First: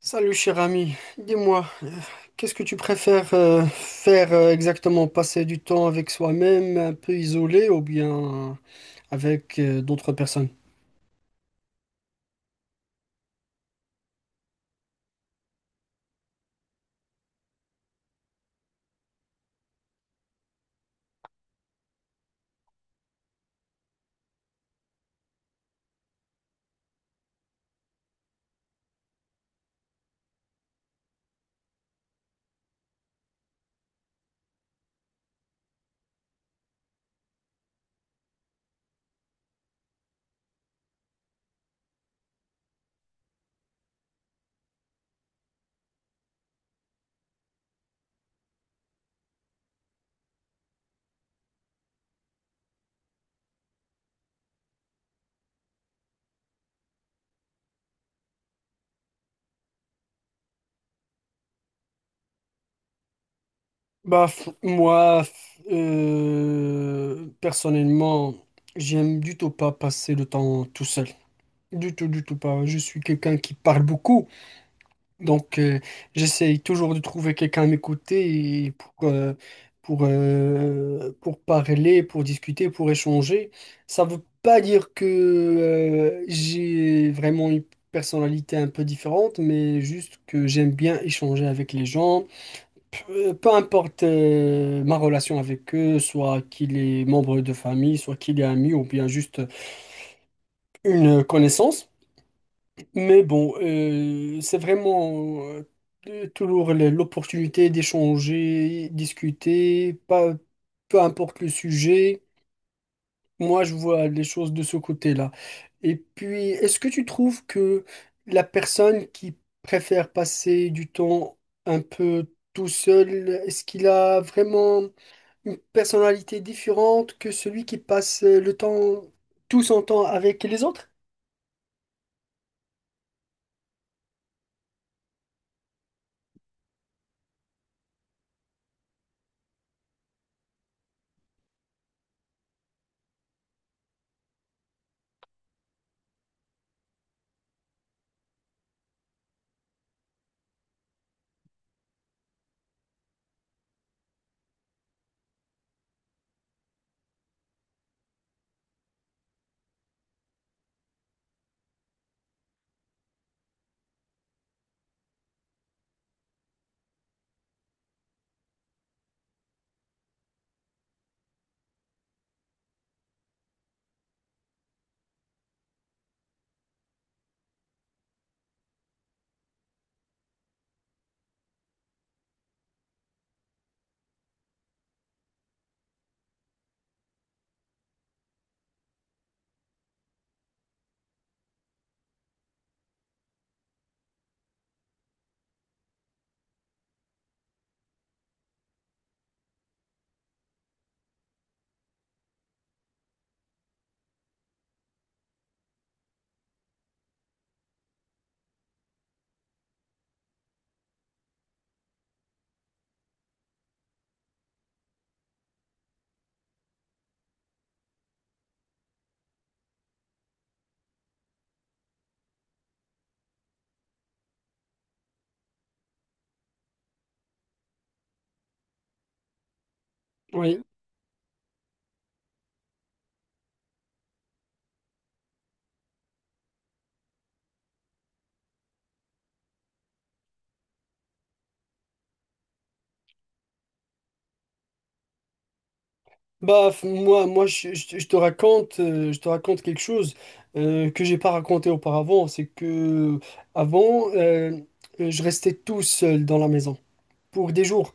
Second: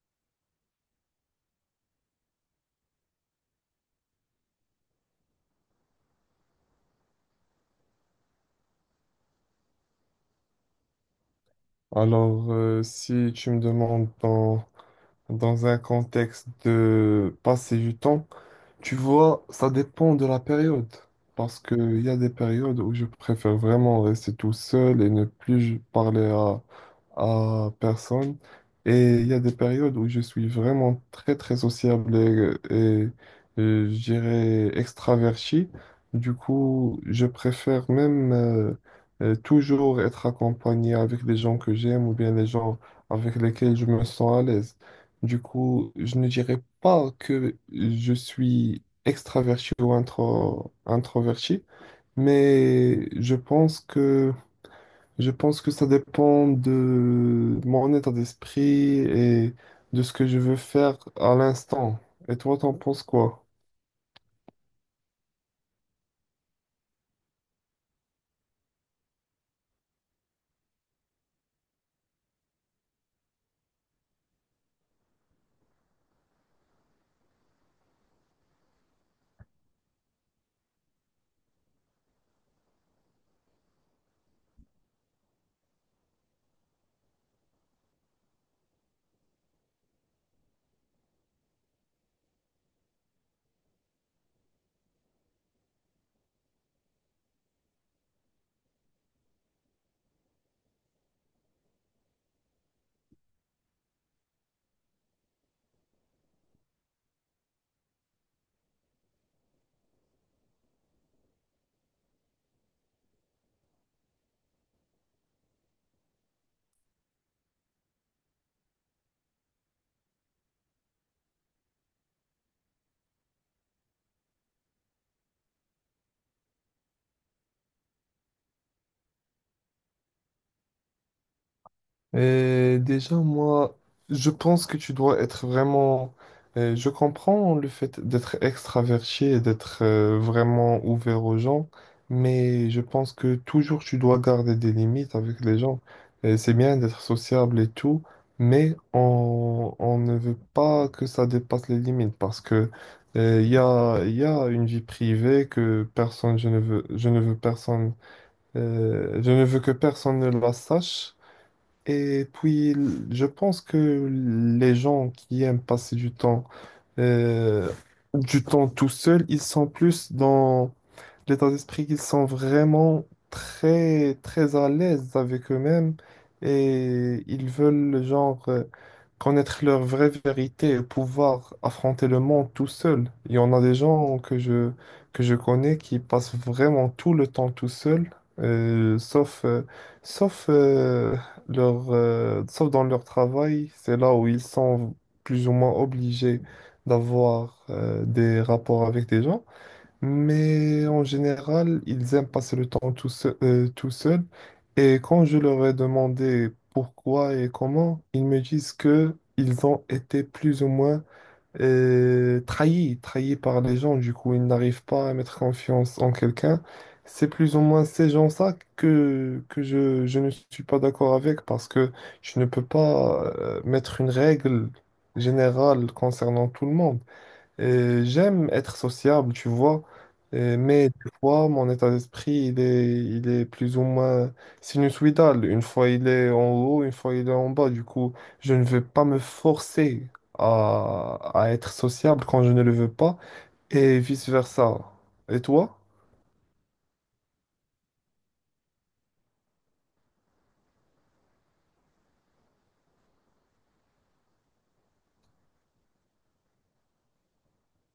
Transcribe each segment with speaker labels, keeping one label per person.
Speaker 1: Salut cher ami, dis-moi, qu'est-ce que tu préfères faire exactement? Passer du temps avec soi-même, un peu isolé, ou bien avec d'autres personnes?
Speaker 2: Alors, si tu me demandes dans un contexte de passer du temps, tu vois, ça dépend de la période. Parce qu'il y a des périodes où je préfère vraiment rester tout seul et ne plus parler à personne. Et il y a des périodes où je suis vraiment très, très sociable et je dirais extraverti. Du coup, je préfère même toujours être accompagné avec les gens que j'aime ou bien les gens avec lesquels je me sens à l'aise. Du coup, je ne dirais pas que je suis extraverti ou introverti, mais je pense que ça dépend de mon état d'esprit et de ce que je veux faire à l'instant. Et toi, t'en penses quoi?
Speaker 1: Personnellement, j'aime du tout pas passer le temps tout seul. Du tout pas. Je suis quelqu'un qui parle beaucoup. Donc, j'essaye toujours de trouver quelqu'un à m'écouter et pour parler, pour discuter, pour échanger. Ça ne veut pas dire que j'ai vraiment une personnalité un peu différente, mais juste que j'aime bien échanger avec les gens. Peu, peu importe ma relation avec eux, soit qu'il est membre de famille, soit qu'il est ami ou bien juste une connaissance. Mais bon, c'est vraiment toujours l'opportunité d'échanger, discuter, pas, peu importe le sujet. Moi, je vois les choses de ce côté-là. Et puis, est-ce que tu trouves que la personne qui préfère passer du temps un peu tout seul, est-ce qu'il a vraiment une personnalité différente que celui qui passe le temps, tout son temps avec les autres?
Speaker 2: Et déjà, moi, je pense que tu dois être vraiment... je comprends le fait d'être extraverti et d'être vraiment ouvert aux gens, mais je pense que toujours tu dois garder des limites avec les gens. Et c'est bien d'être sociable et tout, mais on ne veut pas que ça dépasse les limites parce que il y a une vie privée que personne, je ne veux personne, je ne veux que personne ne la sache. Et puis, je pense que les gens qui aiment passer euh, du temps tout seul, ils sont plus l'état d'esprit qu'ils sont vraiment très, très à l'aise avec eux-mêmes et ils veulent, genre, connaître leur vraie vérité et pouvoir affronter le monde tout seul. Il y en a des gens que je connais qui passent vraiment tout le temps tout seuls, euh, sauf, euh, sauf, euh, sauf dans leur travail. C'est là où ils sont plus ou moins obligés d'avoir des rapports avec des gens. Mais en général, ils aiment passer le temps tout seul, tout seul. Et quand je leur ai demandé pourquoi et comment, ils me disent que ils ont été plus ou moins trahis par les gens. Du coup, ils n'arrivent pas à mettre confiance en quelqu'un. C'est plus ou moins ces gens-là que je ne suis pas d'accord avec parce que je ne peux pas mettre une règle générale concernant tout le monde. J'aime être sociable, tu vois, mais des fois, mon état d'esprit, il est plus ou moins sinusoïdal. Une fois, il est en haut, une fois, il est en bas. Du coup, je ne vais pas me forcer à être sociable quand je ne le veux pas, et vice-versa. Et toi?
Speaker 1: Je te raconte, je te raconte quelque chose que j'ai pas raconté auparavant. C'est que avant, je restais tout seul dans la maison pour des jours,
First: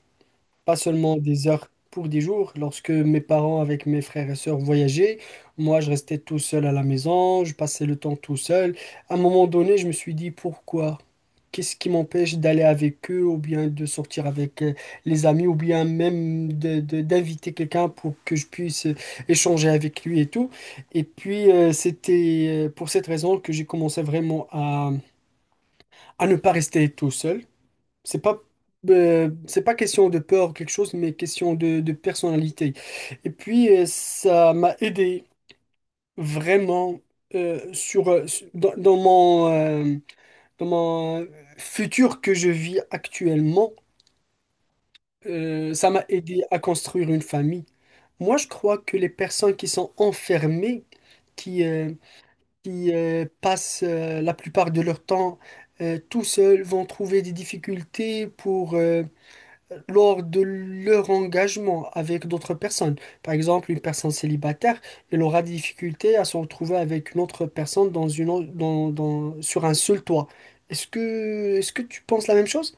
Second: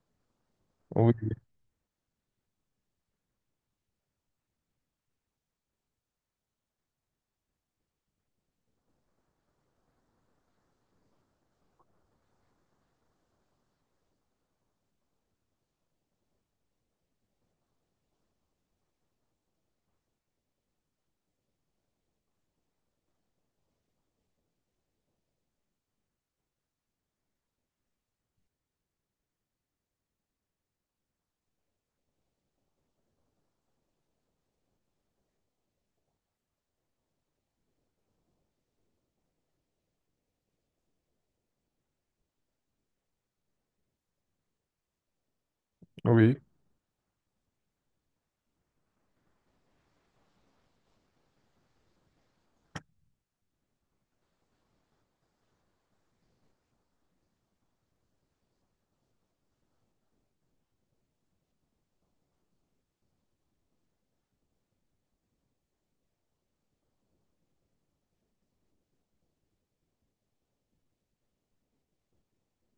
Speaker 1: pas
Speaker 2: Oui,
Speaker 1: seulement des heures, pour des jours. Lorsque mes parents avec mes frères et sœurs voyageaient, moi, je restais tout seul à la maison, je passais le temps tout seul. À un moment donné, je me suis dit pourquoi? Qu'est-ce qui m'empêche d'aller avec eux ou bien de sortir avec les amis ou bien même de, d'inviter quelqu'un pour que je puisse échanger avec lui et tout. Et puis, c'était pour cette raison que j'ai commencé vraiment à ne pas rester tout seul. C'est pas, c'est pas question de peur ou quelque chose, mais question de personnalité. Et puis, ça m'a aidé vraiment euh, sur, euh, dans, dans mon... euh, dans mon futur que je vis actuellement, ça m'a
Speaker 2: oui.
Speaker 1: aidé à construire une famille. Moi, je crois que les personnes qui sont enfermées, qui, euh, qui passent la plupart de leur temps tout seuls, vont trouver des difficultés pour, lors de leur engagement avec d'autres personnes. Par exemple, une personne célibataire, elle aura des difficultés à se retrouver avec une autre personne dans sur un seul toit. Est-ce que tu penses la même chose?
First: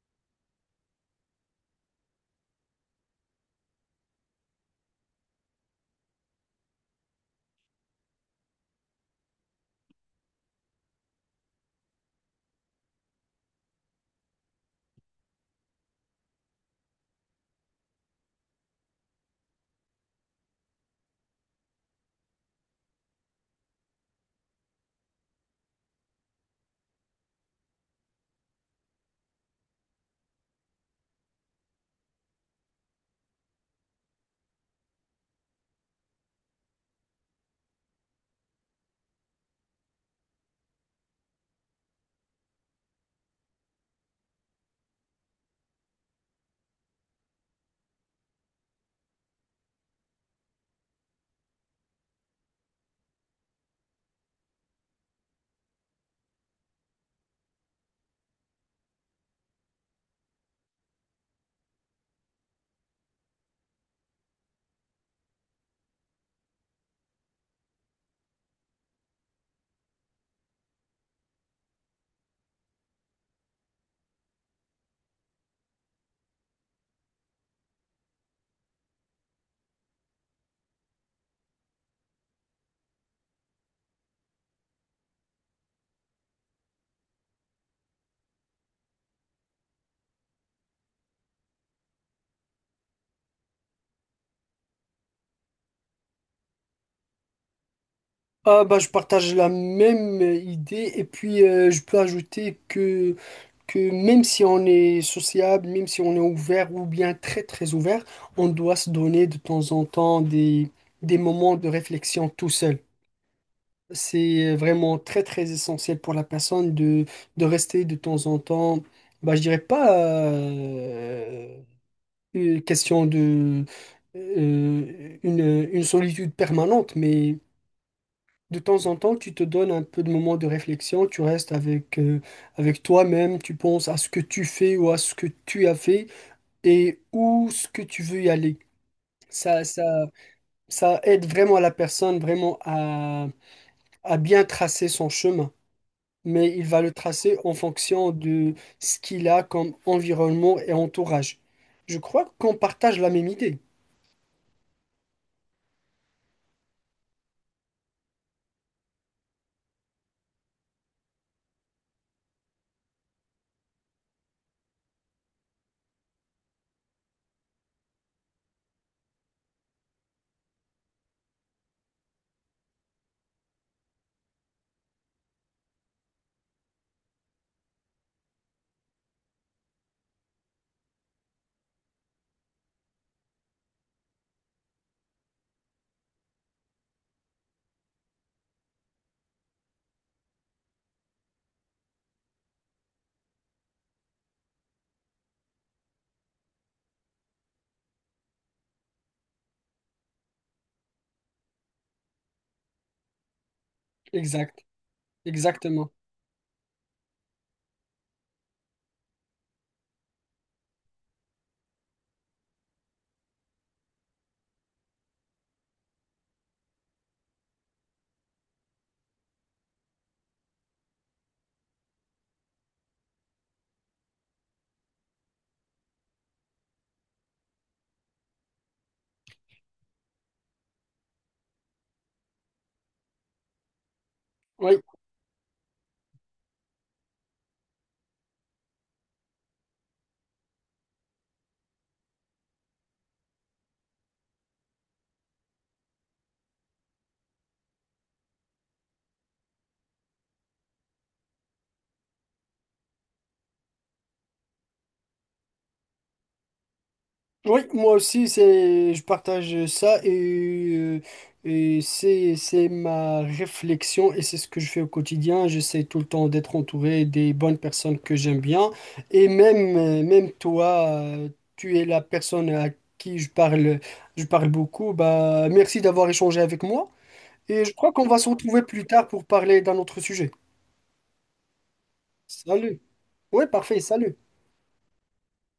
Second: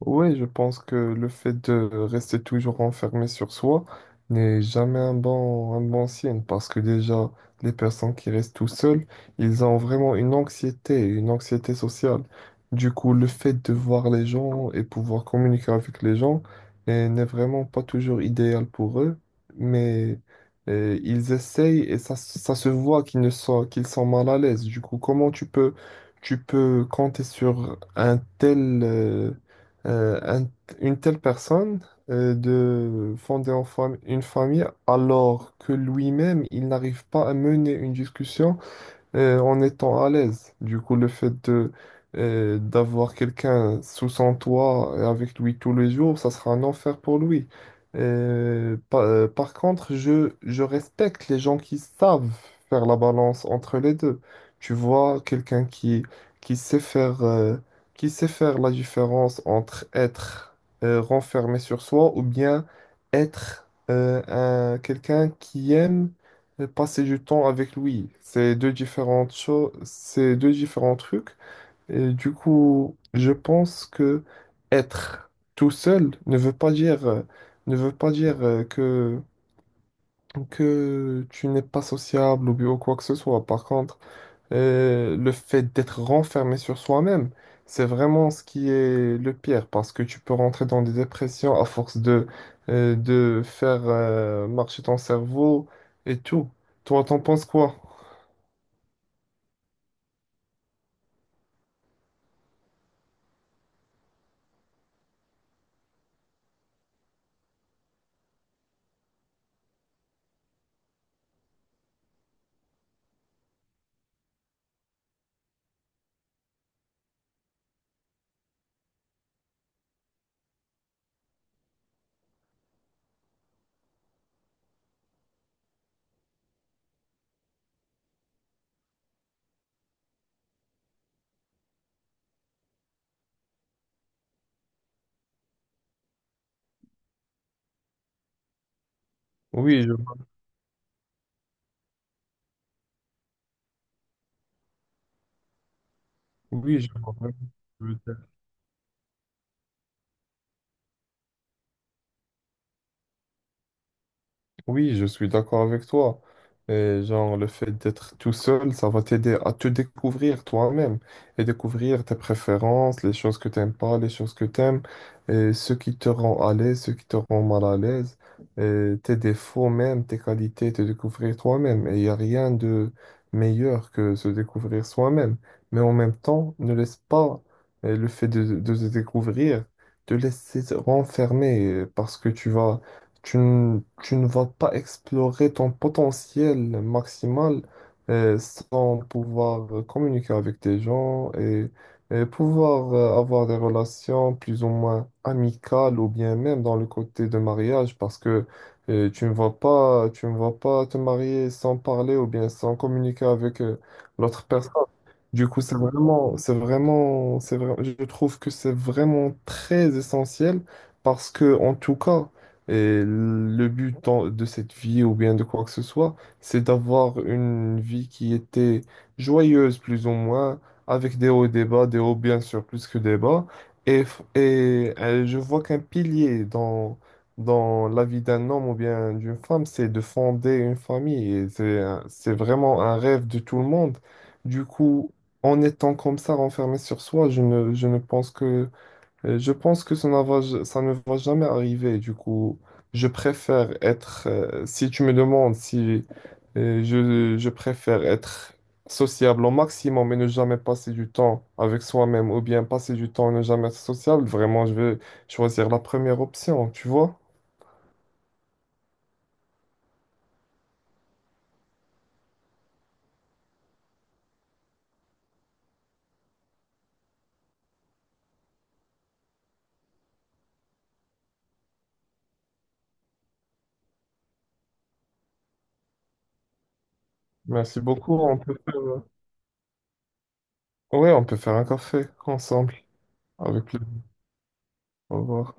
Speaker 2: Oui, je pense que le fait de rester toujours enfermé sur soi n'est jamais un un bon signe parce que déjà, les personnes qui restent tout seules, ils ont vraiment une une anxiété sociale. Du coup, le fait de voir les gens et pouvoir communiquer avec les gens n'est vraiment pas toujours idéal pour eux, mais ils essayent et ça se voit qu'ils ne sont, qu'ils sont mal à l'aise. Du coup, tu peux compter sur un tel... euh, euh, un- une telle personne de fonder une famille alors que lui-même, il n'arrive pas à mener une discussion en étant à l'aise. Du coup, le fait de d'avoir quelqu'un sous son toit et avec lui tous les jours, ça sera un enfer pour lui. Par contre, je respecte les gens qui savent faire la balance entre les deux. Tu vois, qui sait qui sait faire la différence entre être renfermé sur soi ou bien être quelqu'un qui aime et passer du temps avec lui. C'est deux différentes choses, c'est deux différents trucs. Et du coup, je pense que être tout seul ne veut pas ne veut pas dire que tu n'es pas sociable ou bien quoi que ce soit. Par contre, le fait d'être renfermé sur soi-même, c'est vraiment ce qui est le pire parce que tu peux rentrer dans des dépressions à force de faire marcher ton cerveau et tout. Toi, t'en penses quoi?
Speaker 1: Ah bah, je partage la même idée et puis je peux ajouter que même si on est sociable, même si on est ouvert ou bien très très ouvert, on doit se donner de temps en temps des moments de réflexion tout seul. C'est vraiment très très essentiel pour la personne de rester de temps en temps, bah, je dirais pas euh, une question de une solitude permanente, mais de temps en temps tu te donnes un peu de moments de réflexion, tu restes avec, avec toi-même, tu penses à ce que tu fais ou à ce que tu as fait et où ce que tu veux y aller. Ça, ça,
Speaker 2: Oui, je vois.
Speaker 1: ça aide vraiment la personne vraiment à bien tracer son chemin. Mais il
Speaker 2: Oui,
Speaker 1: va
Speaker 2: je
Speaker 1: le
Speaker 2: vois.
Speaker 1: tracer en fonction de ce qu'il a comme environnement et entourage. Je crois qu'on partage la même idée.
Speaker 2: Oui, je suis d'accord avec toi. Et genre, le fait d'être tout seul, ça va t'aider à te découvrir toi-même et découvrir tes préférences, les choses que t'aimes pas, les choses que t'aimes, et ce qui te rend à l'aise, ce qui te rend mal à l'aise, et tes défauts même, tes qualités, te découvrir toi-même. Et il n'y a rien de meilleur que se découvrir soi-même. Mais en même temps, ne laisse pas de se découvrir te laisser renfermer parce que tu ne vas pas explorer ton potentiel maximal sans pouvoir communiquer avec des gens et pouvoir avoir des relations plus ou moins amicales ou bien même dans le côté de mariage parce que tu ne vas pas te marier sans parler ou bien sans communiquer avec l'autre.
Speaker 1: Exact,
Speaker 2: Du coup, c'est
Speaker 1: exactement.
Speaker 2: vraiment, c'est vraiment, c'est vrai- je trouve que c'est vraiment très essentiel parce que, en tout cas, et le but de cette vie ou bien de quoi que ce soit, c'est d'avoir une vie qui était joyeuse, plus ou moins, avec des hauts et des bas, des hauts bien sûr, plus que des bas. Et je vois qu'un pilier dans la vie d'un homme ou bien d'une femme, c'est de fonder une famille. Et c'est vraiment un rêve de tout le monde. Du
Speaker 1: Oui,
Speaker 2: coup, en étant comme ça renfermé sur soi, je ne pense que, je pense que ça ne ça ne va jamais arriver. Du coup, je préfère être, si tu me demandes si je préfère être sociable au maximum et ne jamais passer du temps avec soi-même ou bien passer du temps et ne jamais être sociable, vraiment, je vais choisir la première option, tu vois?
Speaker 1: oui, moi aussi, c'est, je partage ça et c'est ma réflexion et c'est ce que je fais au quotidien. J'essaie tout le temps d'être entouré des bonnes personnes que j'aime bien. Et même, même toi, tu es la personne à qui je parle beaucoup. Bah, merci d'avoir échangé avec moi. Et je
Speaker 2: Merci
Speaker 1: crois qu'on
Speaker 2: beaucoup.
Speaker 1: va se retrouver plus tard pour parler d'un autre sujet.
Speaker 2: Ouais, on peut faire un café ensemble
Speaker 1: Salut. Oui,
Speaker 2: avec
Speaker 1: parfait,
Speaker 2: le.
Speaker 1: salut.
Speaker 2: Au revoir.